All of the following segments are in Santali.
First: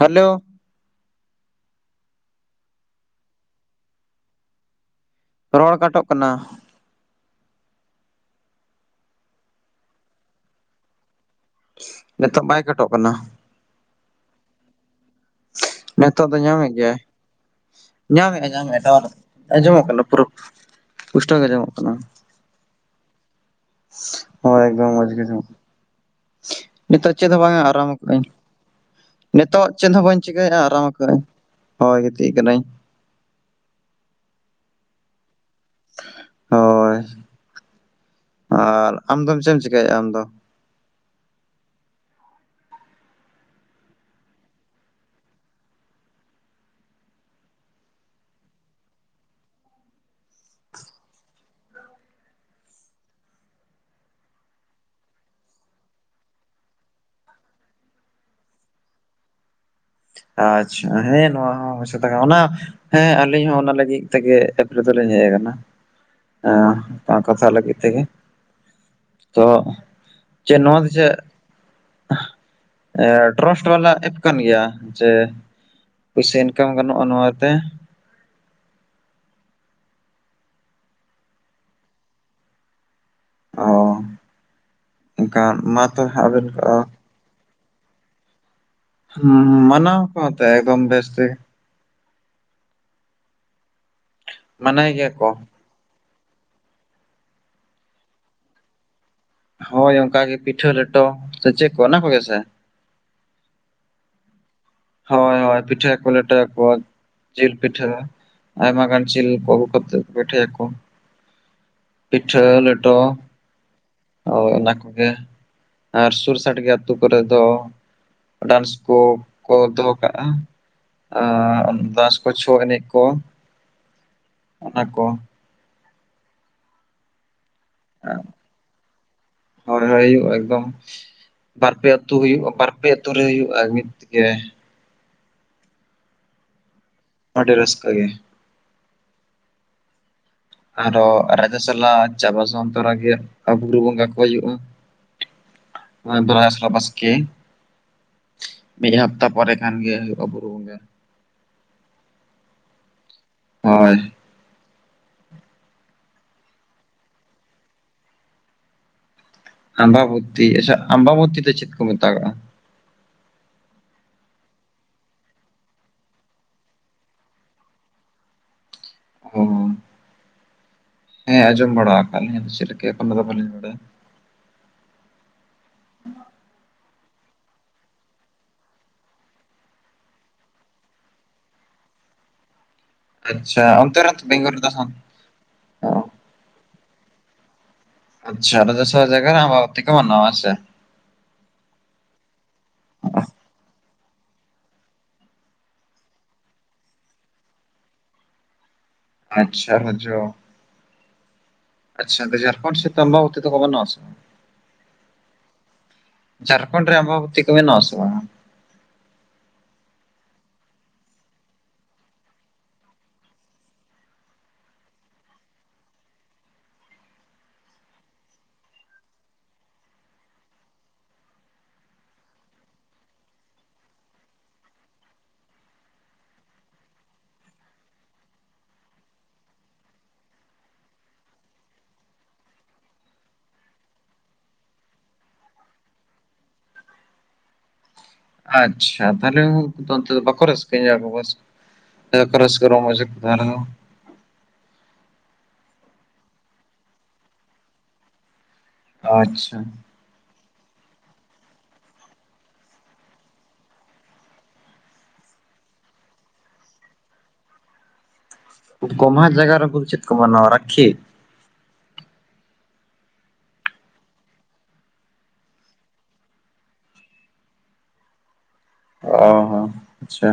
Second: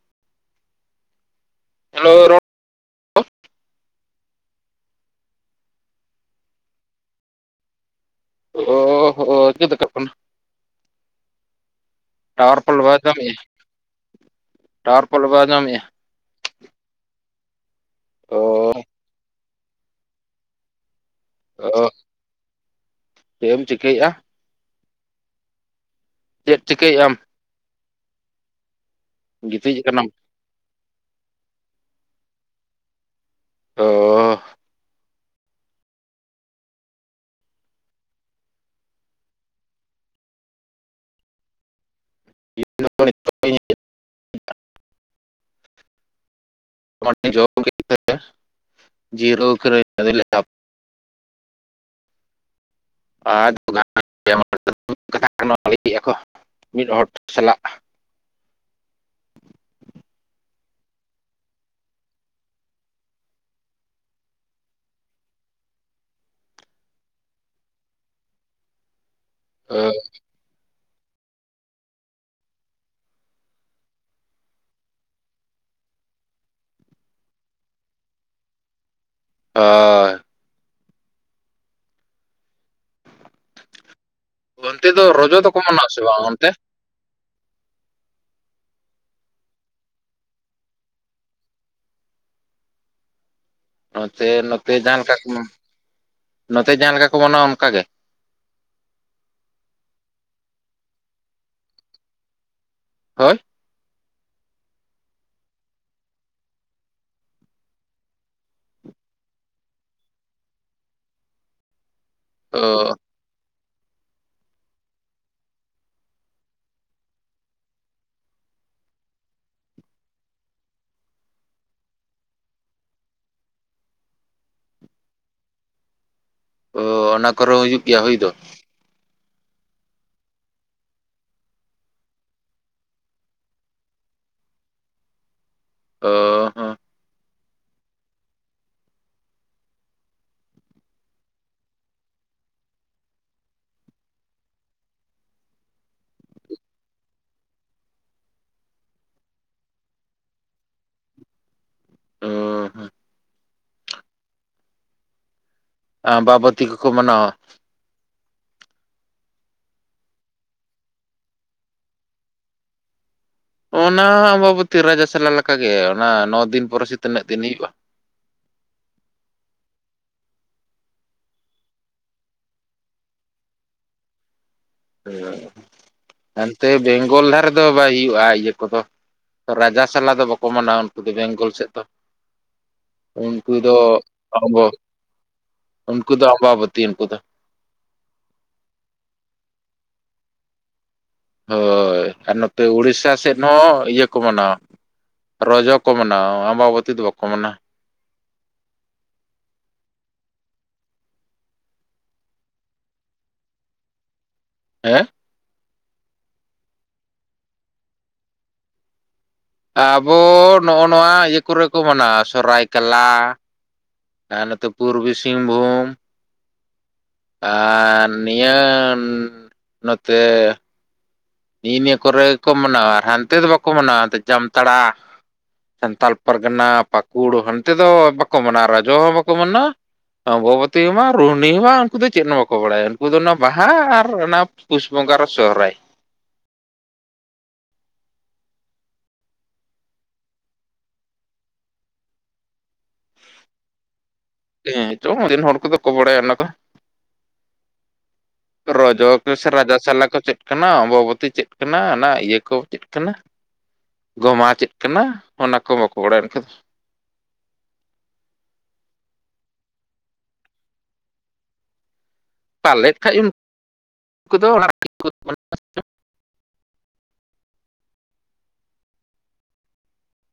ᱦᱮᱞᱳ ᱦᱮᱞᱳ ᱨᱚᱲ ᱠᱟᱴᱚᱜ ᱠᱟᱱᱟ ᱚ ᱦᱚᱸ [unintelligible] ᱴᱟᱭᱟᱨ ᱯᱟᱞᱮ ᱠᱟᱴᱚᱜ ᱵᱟᱭ ᱠᱟᱱᱟ ᱧᱟᱢᱮ-ᱟ ᱴᱟᱭᱟᱨ ᱯᱟᱞᱮ ᱵᱟᱭ ᱧᱟᱢᱮ-ᱟ᱾ ᱱᱤᱛᱚᱜ ᱫᱚ ᱧᱟᱢᱮᱫ ᱜᱮᱭᱟᱭ ᱚ ᱧᱟᱢᱮᱫᱟᱭ ᱧᱟᱢᱮᱫᱟᱭ ᱴᱟᱣᱟᱨ ᱫᱚ᱾ ᱟᱸᱡᱚᱢᱚᱜ ᱠᱟᱱᱟ ᱯᱩᱨᱟᱹ ᱯᱩᱥᱴᱟᱹᱭ ᱜᱮ ᱟᱸᱡᱚᱢᱚᱜ ᱠᱟᱱᱟ᱾ ᱪᱮᱜ ᱮᱢ ᱪᱤᱠᱟᱹᱭᱮᱜᱼᱟ᱾ ᱦᱚᱸ ᱮᱠᱫᱚᱢ ᱢᱚᱡᱽ ᱜᱤ ᱟᱡᱚᱢᱚᱜ ᱠᱟᱱᱟ᱾ ᱪᱮᱫ ᱪᱤᱠᱟᱹᱭᱮᱜ ᱟᱢ᱾ ᱛᱮ ᱵᱟᱝ ᱟ ᱟᱨᱟᱢ ᱟᱠᱟᱜᱟᱹᱧ ᱠᱟ ᱱᱤᱛᱚᱜ ᱜᱤᱛᱤᱡ ᱪᱮᱫ ᱦᱚᱸ ᱠᱟᱱᱟᱢ ᱵᱟᱹᱧ- ᱪᱤᱠᱟᱹᱭᱟᱜ ᱟ ᱟᱨᱟᱢ ᱟᱠᱟᱜᱟᱧ ᱦᱳᱭ ᱜᱤᱛᱤᱡ ᱠᱟᱱᱟᱹᱧ᱾ ᱛᱚ᱾ ᱦᱳᱭ ᱟᱨ ᱟᱢ ᱫᱚᱢ ᱪᱮᱜ ᱮᱢ ᱪᱮᱠᱟᱭᱮᱜᱼᱟ ᱟᱢ ᱫᱚ᱾ [inaudible] ᱡᱤᱨᱳᱣ ᱠᱟᱱᱟᱧ ᱟᱫᱚᱧ ᱞᱟᱹᱭ ᱮᱫᱟ ᱦᱟᱯ- ᱟ ᱠᱟᱛᱷᱟ ᱞᱟᱹᱭᱮᱫ ᱠᱚ ᱢᱤᱫ ᱦᱚᱲ ᱥᱟᱞᱟᱜ᱾ ᱟᱪᱪᱷᱟ ᱦᱮᱸ ᱱᱚᱣᱟ ᱦᱚᱸ ᱵᱮᱥ ᱠᱟᱛᱷᱟ ᱠᱟᱱᱟ ᱚᱱᱟ- ᱦᱮᱸ ᱟᱹᱞᱤᱧ ᱦᱚᱸ ᱚᱱᱟ ᱞᱟᱹᱜᱤᱫ ᱛᱮᱜᱮ ᱮᱠᱷᱨᱟ ᱫᱚᱞᱤᱧ ᱦᱮᱡ ᱟᱠᱟᱱᱟ᱾ ᱦᱮᱸ ᱟ ᱠᱟᱛᱷᱟ ᱞᱟᱹᱜᱤᱫ ᱛᱮᱜᱮ ᱛᱚ- ᱚ ᱪᱮᱫ ᱱᱚᱣᱟ ᱫᱚ ᱪᱮᱫ ᱴᱨᱚᱥᱴ ᱵᱟᱞᱟ ᱮᱯ ᱠᱟᱱ ᱜᱮᱭᱟ᱾ ᱡᱮ ᱯᱩᱭᱥᱟᱹ ᱤᱱᱠᱟᱢ ᱜᱟᱱᱚᱜᱼᱟ ᱱᱚᱣᱟ ᱛᱮ᱾ ᱚᱻ᱾ ᱚ ᱚᱱᱛᱮ ᱫᱚ ᱨᱚᱡᱚ ᱚᱝᱠᱟ ᱫᱚᱠᱚ ᱢᱟ ᱢᱟᱱᱟᱣᱟ ᱥᱮ ᱛᱟᱦᱮᱞᱮ ᱵᱟᱝ ᱟᱵᱮᱱ ᱚᱱᱛᱮ ᱫᱚ- ᱦᱩᱸ ᱦᱩᱸ ᱢᱟᱱᱟᱣ ᱠᱚ ᱯᱮ ᱮᱠᱫᱚᱢ ᱵᱮᱥ ᱛᱮᱜᱮ᱾ ᱱᱚᱛᱮ ᱱᱚᱛᱮ ᱢᱟᱱᱟᱭ ᱡᱟᱦᱟᱸ ᱜᱮᱭᱟ ᱞᱮᱠᱟ ᱠᱚ ᱱᱚᱛᱮ ᱡᱟᱦᱟᱸ ᱞᱮᱠᱟ ᱠᱚ ᱢᱟᱱᱟᱣᱟ ᱚᱱᱠᱟ ᱜᱮ᱾ ᱦᱳᱭ ᱚᱱᱠᱟᱜ ᱜᱮ ᱯᱤᱴᱷᱟᱹ ᱞᱮᱴᱚ ᱥᱮ ᱪᱮᱫ ᱠᱚ ᱚᱱᱟ ᱠᱚᱜᱮ ᱥᱮ᱾ ᱦᱳᱭ᱾ ᱦᱚᱭ ᱦᱚᱭ ᱯᱤᱴᱟᱹ ᱠᱚ ᱞᱮᱴᱚᱣᱟ ᱠᱚ ᱡᱤᱞ ᱯᱤᱴᱟᱹ᱾ ᱟᱭᱢᱟ ᱜᱟᱱ ᱪᱤᱞ ᱠᱚ ᱟᱹᱜᱩ ᱠᱚᱛᱮ ᱯᱷᱤᱴᱟᱹ ᱭᱟᱠᱚ᱾ ᱯᱤᱴᱷᱟᱹ ᱚ ᱞᱮᱰᱚ᱾ ᱚᱳᱭ ᱚᱱᱟ ᱠᱚᱜᱮ ᱟᱨ ᱥᱩᱨ ᱥᱟᱰᱜᱮ ᱟᱹᱛᱩ ᱠᱚᱨᱮ ᱫᱚ ᱰᱟᱱᱥ ᱠᱚ ᱠᱚ ᱫᱚᱦᱚ ᱠᱟᱜᱼᱟ᱾ ᱟ ᱚᱱ ᱫᱟᱥ ᱠᱚ ᱪᱷᱚ ᱮᱱᱮᱡ ᱠᱚ ᱚᱱᱟ ᱠᱚ᱾ ᱚ ᱚᱱᱟ ᱠᱚᱨᱮ ᱦᱚᱸ ᱦᱩᱭᱩᱜ ᱜᱮᱭᱟ ᱦᱩᱭ ᱫᱚ᱾ ᱦᱳᱭ ᱚᱭ ᱦᱩᱭᱩᱜ ᱮᱠᱫᱚᱢ᱾ ᱵᱟᱨᱯᱮ ᱟᱹᱛᱩ ᱦᱩᱭᱩᱜᱼᱟ ᱵᱟᱨᱯᱮ ᱟᱹᱛᱩ ᱨᱮ ᱦᱩᱭᱩᱜᱼᱟ ᱢᱤᱫ ᱜᱮ᱾ ᱚ ᱦᱚᱸ᱾ ᱟᱰᱤ ᱨᱟᱹᱥᱠᱟᱹ ᱜᱮ᱾ ᱟᱨᱚ ᱨᱟᱡᱟ ᱥᱚᱞᱟ ᱪᱟᱵᱟ ᱥᱟᱱ ᱛᱚᱨᱟ ᱜᱮ ᱵᱩᱨᱩ ᱵᱚᱸᱜᱟ ᱠᱚ ᱩᱭᱩᱜᱼᱟ᱾ ᱚ-ᱚᱭ ᱫᱚᱨᱟᱭ ᱥᱨᱟ ᱵᱟᱥᱠᱮ᱾ ᱢᱤᱫ ᱦᱟᱯᱛᱟ ᱯᱚᱨᱮ ᱠᱷᱟᱱ ᱜᱮ ᱦᱩᱭᱩᱜᱼᱟ ᱵᱩᱨᱩ ᱵᱚᱸᱜᱟ᱾ ᱚ ᱦᱚᱸ᱾ ᱦᱚᱭ᱾ ᱟᱢᱵᱟ ᱵᱟᱛᱤ ᱠᱚᱠᱚ ᱢᱟᱱᱟᱣᱟ᱾ ᱟᱢᱵᱟ ᱵᱚᱛᱤ ᱟᱪᱪᱷᱟ ᱟᱢᱵᱟ ᱵᱚᱛᱤ ᱫᱚ ᱪᱮᱫ ᱠᱚ ᱢᱮᱛᱟᱜᱟᱜᱼᱟ᱾ ᱚᱱᱟ ᱟᱢᱵᱟ ᱵᱚᱛᱤ ᱨᱟᱡᱟ ᱥᱟᱞᱟ ᱞᱮᱠᱟ ᱜᱮ ᱚᱱᱟ ᱱᱚ ᱫᱤᱱ ᱯᱚᱨᱮ ᱥᱮ ᱛᱤᱱᱟᱹᱜ ᱫᱤᱱ ᱦᱩᱭᱩᱜᱼᱟ᱾ ᱚ ᱦᱮᱸ ᱟᱸᱡᱚᱢ ᱵᱟᱲᱟ ᱟᱠᱟᱜ ᱞᱤᱧ ᱟᱫᱚ ᱪᱮᱫ ᱞᱮᱠᱟ ᱮᱠᱷᱚᱱ ᱫᱚ ᱵᱟᱵᱟᱹᱞᱤᱧ ᱵᱟᱰᱟᱭᱟ᱾ ᱚ ᱦᱟᱱ ᱛᱮ ᱵᱮᱝᱜᱚᱞ ᱫᱷᱟᱨᱮ ᱨᱮᱫᱚ ᱵᱟᱭ ᱦᱩᱭᱩᱜᱼᱟ ᱤᱭᱟᱹ ᱠᱚᱫᱚ᱾ ᱨᱟᱡᱟ ᱥᱟᱞᱟ ᱫᱚ ᱵᱟᱠᱩ ᱢᱟᱱᱟᱣᱟ ᱩᱱᱠᱩ ᱫᱚ ᱵᱮᱝᱜᱚᱞ ᱥᱮᱫ ᱫᱚ᱾ ᱩᱱᱠᱩ ᱟᱪᱪᱷᱟ ᱫᱚ ᱚᱱᱛᱮ ᱨᱮᱛᱚ ᱟᱜ ᱵᱮᱝᱜᱚᱞ ᱟᱢᱵᱚ ᱨᱮᱫᱚ ᱥᱟᱱ ᱚ ᱩᱱᱠᱩ ᱫᱚ ᱟᱢᱵᱟ ᱵᱚᱛᱤ ᱩᱱᱠᱩ ᱫᱚ᱾ ᱟᱪᱪᱷᱟ ᱚᱰᱮ ᱫᱚ ᱥᱚ ᱡᱟᱭᱜᱟ ᱨᱮ ᱟᱵᱵᱟ ᱵᱚᱛᱤ ᱠᱚ ᱢᱟᱱᱟᱣ-ᱟ ᱥᱮ? ᱦᱳᱭ ᱟᱨ ᱱᱚᱛᱮ ᱩᱲᱤᱥᱟ ᱥᱮᱫ ᱱᱚ ᱤᱭᱟᱹ ᱠᱚ ᱢᱟᱱᱟᱣᱼᱟ᱾ ᱨᱚᱡᱚ ᱠᱚ ᱢᱟᱱᱟᱣ-ᱟ ᱟᱢᱵᱟ ᱵᱚᱛᱤ ᱫᱚ ᱵᱟᱠᱚ ᱢᱟᱱᱟᱣ-ᱟ᱾ ᱟᱪᱪᱷᱟ ᱦᱚᱡᱚ᱾᱾ ᱟᱪᱷᱟ ᱡᱷᱟᱲᱠᱷᱚᱸᱰ ᱥᱮᱫ ᱫᱚ ᱟᱢᱵᱟ ᱵᱚᱛᱤ ᱫᱚᱠᱚ ᱢᱟᱱᱟᱣ-ᱟ‌ ᱥᱮ? ᱦᱮᱸ ᱡᱷᱟᱲᱠᱷᱚᱸᱰ ᱨᱮ ᱟᱢᱵᱟᱵᱚᱛᱤ ᱠᱚ ᱢᱟᱱᱟᱣ ᱟᱥᱮ ᱵᱟᱝᱼᱟ? ᱟᱵᱚ ᱱᱚᱜᱼᱚ ᱱᱚᱣᱟ ᱤᱭᱟᱹ ᱠᱚᱨᱮ ᱠᱚ ᱢᱟᱱᱟᱣᱟ ᱥᱚᱨᱟᱭ ᱠᱮᱞᱞᱟ, ᱟᱨ ᱱᱚᱛᱮ ᱯᱩᱨᱵᱤ ᱥᱤᱝᱵᱷᱩᱢ᱾ ᱟᱨ ᱱᱤᱭᱟᱹ ᱱᱚᱛᱮ ᱱᱤᱜ ᱱᱤᱭᱮ ᱠᱚᱨᱮ ᱜᱮᱠᱚ ᱢᱟᱱᱟᱣᱟ ᱟᱨ ᱦᱟᱱᱛᱮ ᱫᱚ ᱵᱟᱠᱚ ᱢᱟᱱᱟᱣᱟ ᱡᱟᱢᱛᱟᱲᱟ, ᱥᱟᱱᱛᱟᱲ ᱯᱟᱨᱜᱟᱱᱟ ᱯᱟᱹᱠᱩᱲ ᱦᱟᱱᱛᱮ ᱫᱚ ᱵᱟᱠᱚ ᱢᱟᱱᱟᱣᱟ ᱨᱟᱡᱚ ᱦᱚᱸ ᱵᱟᱠᱚ ᱢᱟᱱᱟᱣᱟ, ᱚᱢᱵᱚᱵᱚᱛᱤ ᱦᱚᱸ ᱵᱟᱝ, ᱨᱩᱦᱱᱤ ᱦᱚᱸ ᱵᱟᱝ, ᱩᱱᱠᱩ ᱫᱚ ᱪᱮᱫ ᱦᱚᱸ ᱵᱟᱠᱚ ᱵᱟᱲᱟᱭᱟ, ᱩᱱᱠᱩ ᱫᱚ ᱚᱱᱟ ᱵᱟᱦᱟ ᱟᱨ ᱚᱱᱟ ᱯᱩᱥ ᱵᱚᱸᱜᱟ ᱨᱮ ᱥᱚᱦᱨᱟᱭ᱾ ᱟᱪᱪᱷᱟ ᱛᱟᱦᱚᱞᱮ ᱵᱟᱠᱚ ᱨᱟᱹᱥᱟᱹᱭᱟ ᱟᱵᱚ ᱱᱚᱭᱮᱥ? ᱞᱟᱹᱭ ᱟᱠᱚ ᱨᱟᱹᱥᱠᱟᱹ ᱨᱚᱢᱚᱡ ᱜᱮ ᱠᱚ ᱢᱟᱱᱟᱣᱟ᱾ ᱦᱮᱸ ᱪᱚᱝ ᱚᱸᱰᱮᱱ ᱦᱚᱲ ᱠᱚᱫᱚ ᱠᱚ ᱵᱟᱲᱟᱭᱟ ᱚᱱᱟ ᱠᱚ᱾ ᱨᱚᱡᱚ ᱠᱚ ᱟᱪᱪᱷᱟ ᱨᱟᱡᱟ ᱥᱟᱞᱟ ᱠᱚ ᱪᱮᱫ ᱠᱟᱱᱟ, ᱚᱢᱵᱟᱵᱚᱛᱤ ᱪᱮᱫ ᱠᱟᱱᱟ, ᱚᱱᱟ ᱤᱭᱟᱹ ᱠᱚ ᱪᱮᱫ ᱠᱟᱱᱟ? ᱜᱚᱢᱦᱟ ᱪᱮᱫ ᱠᱟᱱᱟ, ᱚᱱᱟ ᱠᱚ ᱵᱟᱠᱚ ᱵᱟᱲᱟᱭᱟ᱾ ᱮᱱᱠᱷᱟᱱ ᱫᱚ᱾ ᱜᱚᱢᱦᱟ ᱡᱟᱭᱜᱟ ᱨᱮ ᱫᱚ ᱪᱮᱫ ᱠᱚ ᱢᱟᱱᱟᱣᱟ ᱨᱟᱠᱷᱤ? ᱯᱟᱞᱮ ᱠᱷᱟᱡ ᱩᱱᱠᱩ [unintelligible] ᱚ ᱦᱚᱸ ᱟᱪᱪᱷᱟ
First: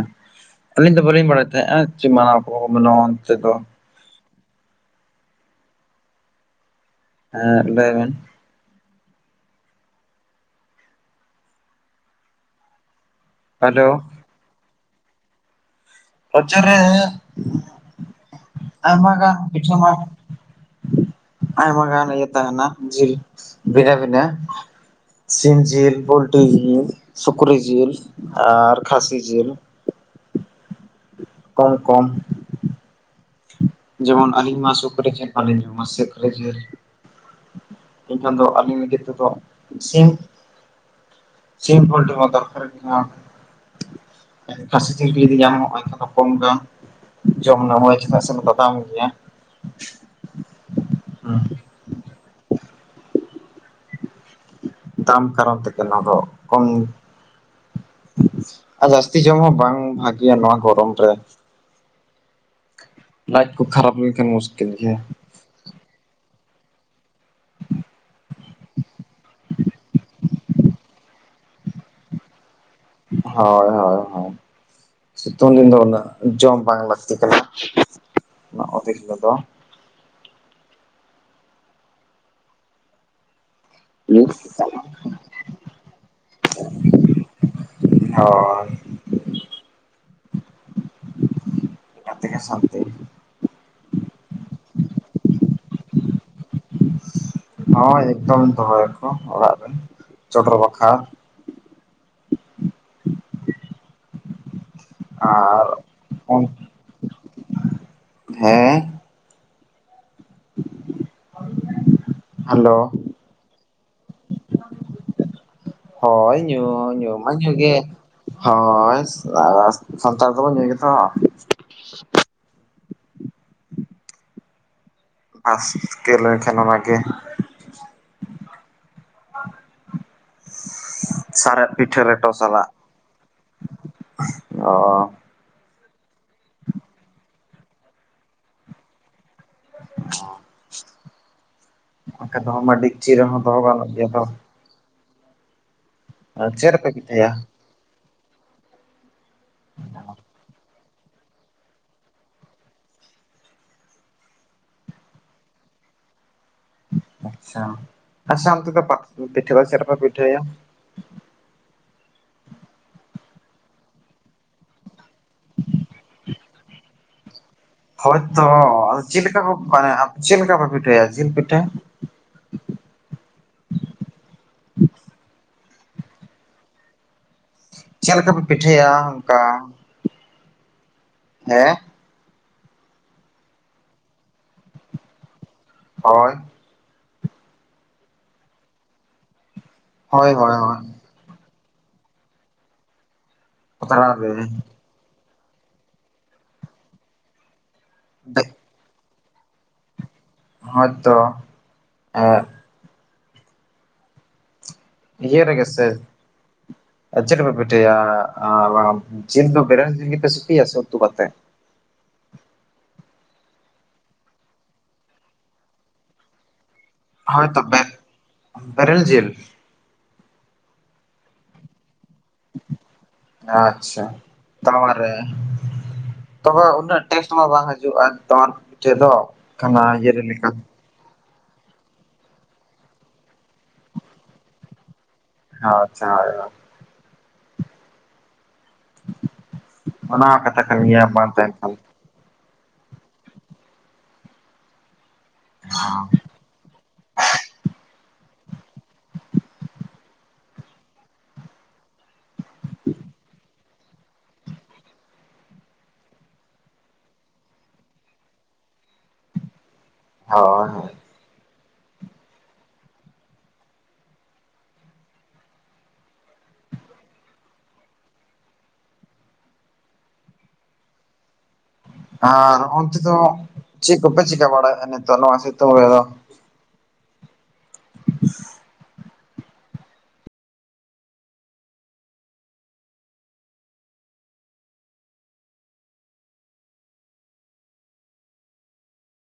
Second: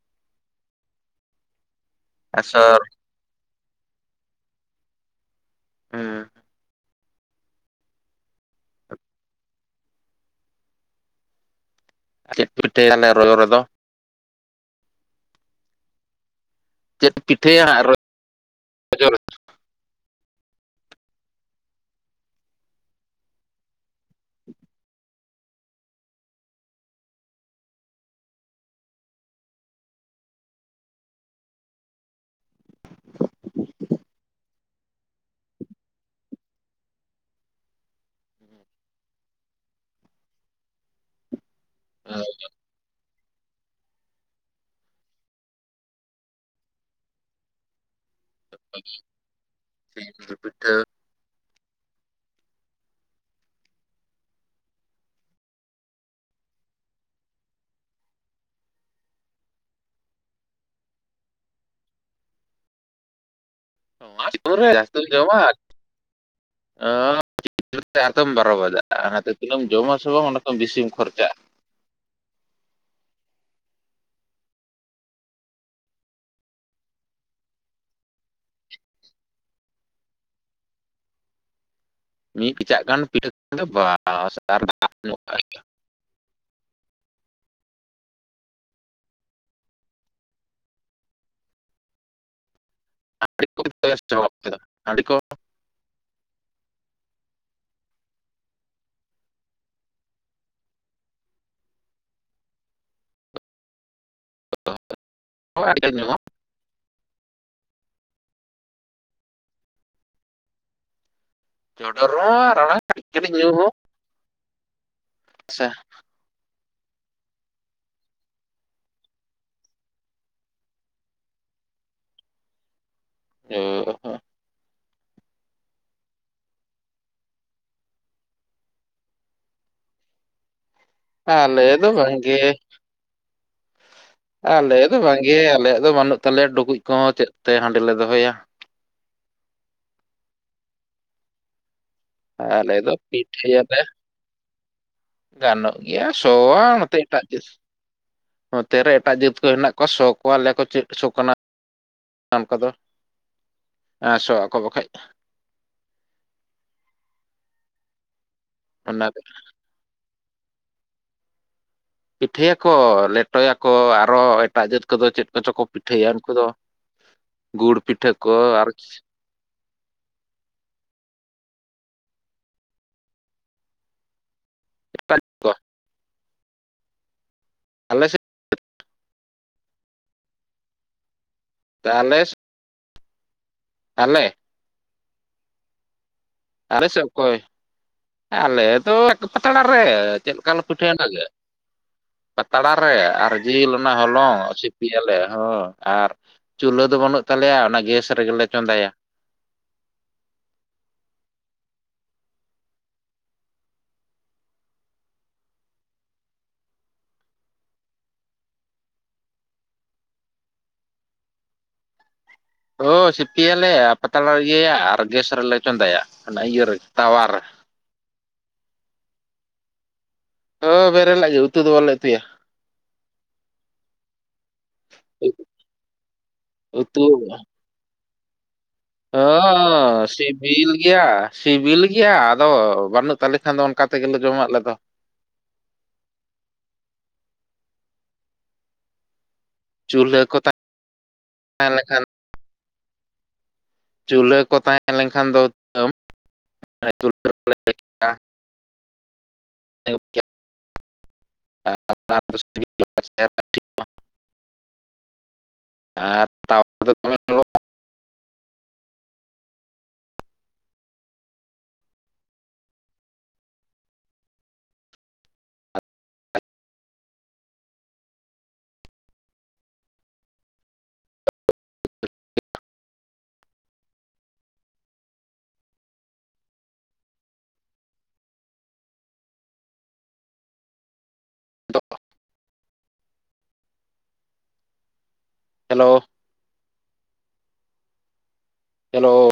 ᱟᱹᱞᱤᱧ ᱫᱚ ᱵᱟᱹᱞᱤᱧ ᱵᱟᱲᱟᱭ ᱛᱟᱦᱮᱸ-ᱟ ᱪᱮ ᱢᱟᱱᱟᱣ ᱵᱟᱠᱚ ᱟᱥᱚᱨ ᱢᱟᱱᱟᱣᱟ ᱚᱱᱛᱮ ᱫᱚ, ᱦᱮᱸ ᱦᱮᱸ ᱞᱟᱹᱭ ᱵᱮᱱ ᱪᱮᱫ ᱯᱮ ᱯᱤᱴᱷᱟᱹᱭᱟ ᱛᱟᱦᱚᱞᱮ ᱨᱚᱡᱚ ᱨᱮ ᱫᱚ? ᱦᱮᱞᱳ ᱨᱚᱡᱚ ᱨᱮ ᱪᱮᱫ ᱯᱤᱴᱷᱟᱹᱭᱟ ᱦᱟᱸᱜ ᱨᱚᱡᱚ ᱟᱭᱢᱟ ᱨᱮ ᱜᱟᱱ ᱠᱤᱪᱷᱩ ᱢᱟᱹᱱᱢᱤ ᱟᱭᱢᱟ ᱜᱟᱱ ᱤᱭᱟᱹ ᱛᱟᱦᱮᱱᱟ ᱡᱤᱞ ᱵᱷᱤᱱᱟᱹ ᱵᱷᱤᱱᱟᱹ ᱥᱤᱢ ᱡᱤᱞ, ᱯᱳᱞᱴᱤ ᱡᱤᱞ, ᱥᱩᱠᱨᱤ ᱡᱤᱞ, ᱟᱨ ᱠᱷᱟᱥᱤ ᱡᱤᱞ᱾ ᱠᱚᱢ ᱠᱚᱢ ᱡᱮᱢᱚᱱ ᱟᱹᱞᱤᱧ ᱢᱟ ᱥᱩᱠᱨᱤ ᱡᱤᱞ ᱵᱟᱹᱞᱤᱧ ᱡᱚᱢ ᱟ ᱥᱩᱠᱨᱤ ᱡᱤᱞ ᱮᱱᱠᱷᱟᱱ ᱫᱚ ᱟᱹᱞᱤᱧ ᱞᱟᱹᱜᱤᱫ ᱛᱮᱫᱚ ᱥᱤᱢ᱾ ᱥᱤᱢ, ᱯᱳᱞᱴᱤ ᱦᱚᱸ ᱫᱚᱨᱠᱟᱨ ᱠᱟᱱᱟ ᱾ ᱠᱷᱟᱹᱥᱤ ᱡᱤᱞ ᱡᱩᱫᱤ ᱧᱟᱢᱚᱜᱼᱟ, ᱮᱱᱠᱷᱟᱱ ᱫᱚ ᱠᱚᱢ ᱜᱟᱱ ᱡᱚᱢ ᱱᱟᱹᱢᱟᱹᱭ ᱪᱮᱫᱟᱜ ᱥᱮ, [unintelligible] ᱜᱮᱭᱟ [unintelligible] ᱯᱤᱴᱷᱟᱹ ᱫᱟᱢ ᱠᱟᱨᱚᱱ ᱛᱮᱜᱮ ᱱᱚᱣᱟ ᱫᱚ ᱠᱚᱢ, ᱟᱨ ᱡᱟᱹᱥᱛᱤ ᱡᱚᱢ ᱦᱚᱸ ᱵᱟᱝ ᱵᱷᱟᱜᱮᱹᱭᱟ ᱱᱚᱣᱟ ᱜᱚᱨᱚᱢ ᱨᱮ᱾ ᱞᱟᱡ ᱠᱚ ᱠᱷᱟᱨᱟᱯ ᱞᱮᱱᱠᱷᱟᱱ ᱢᱩᱥᱠᱤᱞ ᱜᱮᱭᱟ [unintelligible] ᱡᱚᱢᱟᱜ [unintelligible] [unintelligible] ᱟᱨᱛᱮᱢ ᱵᱟᱨᱚ ᱵᱟᱡᱟᱜᱼᱟ ᱚᱱᱟᱛᱮ ᱛᱤᱱᱟᱹᱜ ᱮᱢ ᱡᱚᱢ ᱟᱥᱮ ᱵᱟᱝ, ᱚᱱᱟ ᱠᱷᱚᱱ ᱵᱤᱥᱤᱢ ᱠᱷᱚᱨᱪᱟᱜᱼᱟ ᱦᱳᱭ ᱦᱳᱭ ᱦᱳᱭ ᱥᱤᱛᱩᱝ ᱫᱤᱱ ᱫᱚ ᱩᱱᱟᱹᱜ ᱡᱚᱢ ᱵᱟᱝ ᱞᱟᱹᱠᱛᱤ ᱠᱟᱱᱟ ᱱᱚᱜᱚ ᱫᱤᱱ ᱫᱚ, ᱢᱤᱫ ᱠᱮᱪᱟᱜ ᱜᱟᱱ ᱯᱤᱴᱷᱟᱹ ᱠᱷᱟᱱ ᱜᱮ ᱵᱟᱥ ᱟᱨ ᱫᱟᱜ ᱧᱩ ᱠᱟᱜ ᱠᱷᱟᱱ ᱜᱮ᱾ [unintelligible] ᱤᱱᱟᱹᱜ ᱛᱮ ᱜᱮ ᱥᱟᱱᱛᱮ, ᱟᱹᱰᱤ ᱠᱚ ᱵᱮᱥᱴᱚ ᱠᱮᱫᱟ ᱟᱹᱰᱤ ᱠᱚ [inaudible] ᱦᱳᱭ ᱮᱠᱫᱚᱢ ᱫᱚᱦᱚᱭ ᱟᱠᱚ ᱚᱲᱟᱜ ᱨᱮ ᱪᱚᱰᱚᱨ ᱵᱟᱠᱷᱨᱟ ᱟᱨ ᱟᱹᱰᱤᱜᱟᱱ ᱧᱩ ᱦᱚᱸ ᱦᱮᱸ ᱦ [unintelligible] ᱪᱚᱰᱚᱨ ᱨᱮᱦᱚᱸ ᱟᱨ ᱠᱟᱹᱴᱤᱡ ᱠᱟᱹᱴᱤᱡ ᱧᱩ ᱦᱚᱸ ᱦᱳᱭ ᱧᱩ ᱧᱩ ᱢᱟ ᱦᱩᱭᱩᱜ ᱜᱮ ᱦᱳᱭ ᱥᱟᱱᱛᱟᱲ ᱠᱚᱵᱚᱱ ᱧᱩᱭ ᱜᱮᱛᱚ ᱦᱟᱸᱜ ᱦᱮᱸ ᱟᱥ ᱜᱮᱞᱮᱱ ᱠᱷᱟᱱ ᱚᱱᱟᱜᱮ ᱟᱞᱮ ᱥᱟᱨᱮᱡ ᱫᱚ ᱯᱤᱴᱷᱟᱹ ᱵᱟᱝ ᱞᱮᱴᱚ ᱜᱮ ᱥᱟᱞᱟᱜ ᱚ ᱟᱞᱮ ᱫᱚ ᱵᱟᱝ ᱜᱮ ᱟᱞᱮᱭᱟᱜ ᱫᱚ ᱵᱟᱹᱱᱩᱜ ᱛᱟᱞᱮᱭᱟ ᱰᱩᱠᱩᱡ ᱠᱚᱦᱚᱸ ᱪᱮᱫ ᱛᱮ ᱦᱟᱸᱰᱤ ᱞᱮ ᱫᱚᱦᱚᱭᱟ ᱟᱫᱚ ᱫᱚᱦᱚᱢᱟ ᱟᱞᱮ ᱫᱚ ᱰᱮᱜᱪᱤ ᱨᱮᱦᱚᱸ ᱫᱚᱦᱚ ᱯᱤᱴᱷᱟᱹᱭᱟᱞᱮ ᱜᱟᱱᱚᱜ ᱜᱮᱫᱚ ᱜᱟᱱᱚᱜ ᱜᱮᱭᱟ ᱥᱚᱣᱟ ᱪᱮᱫ ᱨᱮᱯᱮ ᱱᱚᱛᱮ ᱮᱴᱟᱜ ᱯᱤᱴᱷᱟᱹᱭᱟ ᱡᱟᱹᱛ ᱱᱚᱛᱮᱨᱮ ᱮᱴᱟᱜ ᱡᱟᱹᱛᱼᱼ ᱡᱟᱹᱛ ᱠᱚ ᱦᱮᱱᱟᱜ ᱠᱚᱣᱟ ᱥᱚ ᱠᱚᱣᱟ ᱞᱮᱭᱟ ᱠᱚ ᱪᱮᱫ ᱥᱚ ᱠᱟᱱᱟ ᱟᱢᱠᱟᱫᱚ ᱦᱮᱸ ᱥᱚ ᱟᱠᱚ ᱵᱟᱠᱷᱟᱡ ᱟᱪᱪᱷᱟ ᱟᱪᱪᱷᱟ ᱚᱱᱛᱮ ᱫᱚ ᱚᱱᱟ ᱯᱤᱴᱷᱟᱹ ᱫᱚ ᱪᱮᱫ ᱨᱮᱯᱮ ᱯᱤᱴᱟᱹᱭᱟ? ᱯᱤᱴᱷᱟᱹᱭᱟᱠᱚ ᱞᱮᱴᱚᱭᱟᱠᱚ ᱟᱨᱚ ᱮᱴᱟᱜ ᱡᱟᱹᱛ ᱠᱚᱫᱚ ᱪᱮᱫ ᱠᱚᱪᱚ ᱠᱚ ᱯᱤᱴᱷᱟᱹᱭᱟ ᱩᱱᱠᱩ ᱫᱚ ᱜᱩᱲ ᱯᱤᱴᱷᱟᱹ ᱠᱚ ᱦᱳᱭᱛᱚ ᱟᱨ ᱟᱫᱚ ᱪᱮᱫ ᱞᱮᱠᱟᱯᱮ ᱦᱮ ᱪᱮᱫ ᱞᱮᱠᱟᱯᱮ ᱯᱤᱴᱷᱟᱹᱭᱟ ᱡᱤᱞ ᱯᱤᱴᱷᱟᱹ [unintelligible] ᱟᱞᱮ ᱪᱮᱫ ᱥᱮᱫ ᱞᱮᱠᱟ ᱯᱮ ᱯᱤᱴᱷᱟᱹᱭᱟ ᱚᱱᱠᱟ ᱦᱮᱸ [unintelligible] ᱟᱞᱮ? ᱦᱳᱭ ᱟᱞᱮ ᱥᱮ ᱚᱠᱚᱭ ᱟᱞᱮ ᱫᱚ ᱯᱟᱛᱲᱟ ᱨᱮ ᱦᱳᱭ ᱪᱮᱫ ᱞᱮᱠᱟ ᱦᱳᱭ ᱞᱮ ᱯᱤᱴᱷᱟᱹᱭ ᱚᱱᱟᱜᱮ ᱯᱟᱛᱲᱟ ᱨᱮ ᱟᱨ ᱡᱤᱞ ᱚᱱᱟ ᱦᱚᱞᱚᱝ ᱦᱳᱭ ᱥᱤᱯᱼᱼ ᱯᱤᱭᱟᱞᱮ ᱦᱚᱸ ᱟᱨ ᱪᱩᱞᱦᱟᱹ ᱫᱚ ᱵᱟᱹᱱᱩᱜ ᱛᱟᱞᱮᱭᱟ ᱚᱱᱟ ᱜᱮᱥ ᱨᱮᱜᱮᱞᱮ ᱪᱚᱸᱫᱟᱭᱟ ᱦᱳᱭ ᱛᱚ ᱮᱸᱫ ᱤᱭᱟᱹᱨᱮᱜᱮ ᱥᱮᱼᱼ ᱪᱮᱫ ᱯᱮ ᱯᱤᱴᱷᱟᱹᱭᱟ ᱡᱤᱞ ᱫᱚ ᱵᱮᱨᱮᱞ ᱡᱤᱞ ᱜᱮᱯᱮ ᱥᱤᱯᱤᱭᱟ ᱥᱮ ᱩᱛᱩ ᱠᱟᱛᱮᱫ? ᱚᱳ ᱥᱤᱯᱤᱭᱟᱞᱮ ᱟᱨ ᱯᱟᱛᱲᱟᱞᱮ ᱤᱭᱟᱹᱭᱟ ᱟᱨ ᱜᱮᱥ ᱨᱮᱞᱮ ᱪᱚᱸᱫᱟᱭᱟ ᱚᱱᱟ ᱤᱭᱟᱹ ᱨᱮᱜᱮ ᱦᱳᱭ ᱛᱚ ᱵᱮ ᱵᱮᱨᱮᱞ ᱡᱤᱞ ᱦᱮᱸ ᱵᱮᱨᱮᱞᱟᱜ ᱜᱮ ᱩᱛᱩ ᱫᱚ ᱵᱟᱞᱮ ᱩᱛᱩᱭᱟ ᱟᱪᱪᱷᱟ ᱛᱟᱣᱟᱨᱮ ᱛᱚᱵᱮ ᱩᱛᱩ ᱩᱱᱟᱹᱜ ᱴᱮᱥᱴ ᱢᱟ ᱵᱟᱝ ᱦᱤᱡᱩᱜᱼᱟ ᱛᱟᱣᱟᱨᱮ ᱯᱤᱴᱷᱟᱹ ᱫᱚ ᱠᱟᱱᱟ ᱦᱚᱸ ᱤᱭᱟᱹᱨᱮ ᱞᱮᱠᱟ ᱥᱤᱵᱤᱞ ᱜᱮᱭᱟ ᱥᱤᱵᱤᱞ ᱜᱮᱭᱟ ᱟᱫᱚ ᱵᱟᱹᱱᱩᱜ ᱛᱟᱞᱮ ᱠᱷᱟᱱ ᱫᱚ ᱚᱱᱠᱟ ᱛᱮᱜᱮᱞᱮ ᱡᱚᱢᱟ ᱟᱞᱮ ᱫᱚ ᱟᱪᱪᱷᱟ [unintelligible] ᱪᱩᱞᱦᱟᱹ ᱠᱚ ᱚᱱᱟᱦᱚᱸ ᱠᱟᱛᱷᱟ ᱠᱟᱱ ᱜᱮᱭᱟ ᱵᱟᱝ ᱛᱟᱦᱮᱱ ᱛᱟᱦᱮᱸ ᱠᱷᱟᱱ ᱞᱮᱱᱠᱷᱟᱱ ᱪᱩᱞᱦᱟᱹ ᱠᱚ ᱛᱟᱦᱮᱸ ᱞᱮᱱᱠᱷᱟᱱ ᱫᱚ [unintelligible] [unintelligible] [unintelligible] ᱟᱨ ᱛᱟᱣᱟ ᱨᱮᱫᱚ ᱫᱚᱢᱮ ᱞᱚᱞᱚ ᱦᱳᱭ ᱦᱳᱭ ᱟᱨ ᱚᱱᱛᱮᱫᱚ ᱪᱮᱫ ᱠᱚᱯᱮ ᱪᱤᱠᱟᱹ ᱵᱟᱲᱟᱭᱮᱫᱼᱟ ᱱᱤᱛᱚᱜ ᱱᱚᱣᱟ ᱥᱤᱛᱩᱝ ᱨᱮ ᱫᱚ [inaudible] [unintelligible] ᱦᱮᱞᱳ ᱦᱮᱞᱳ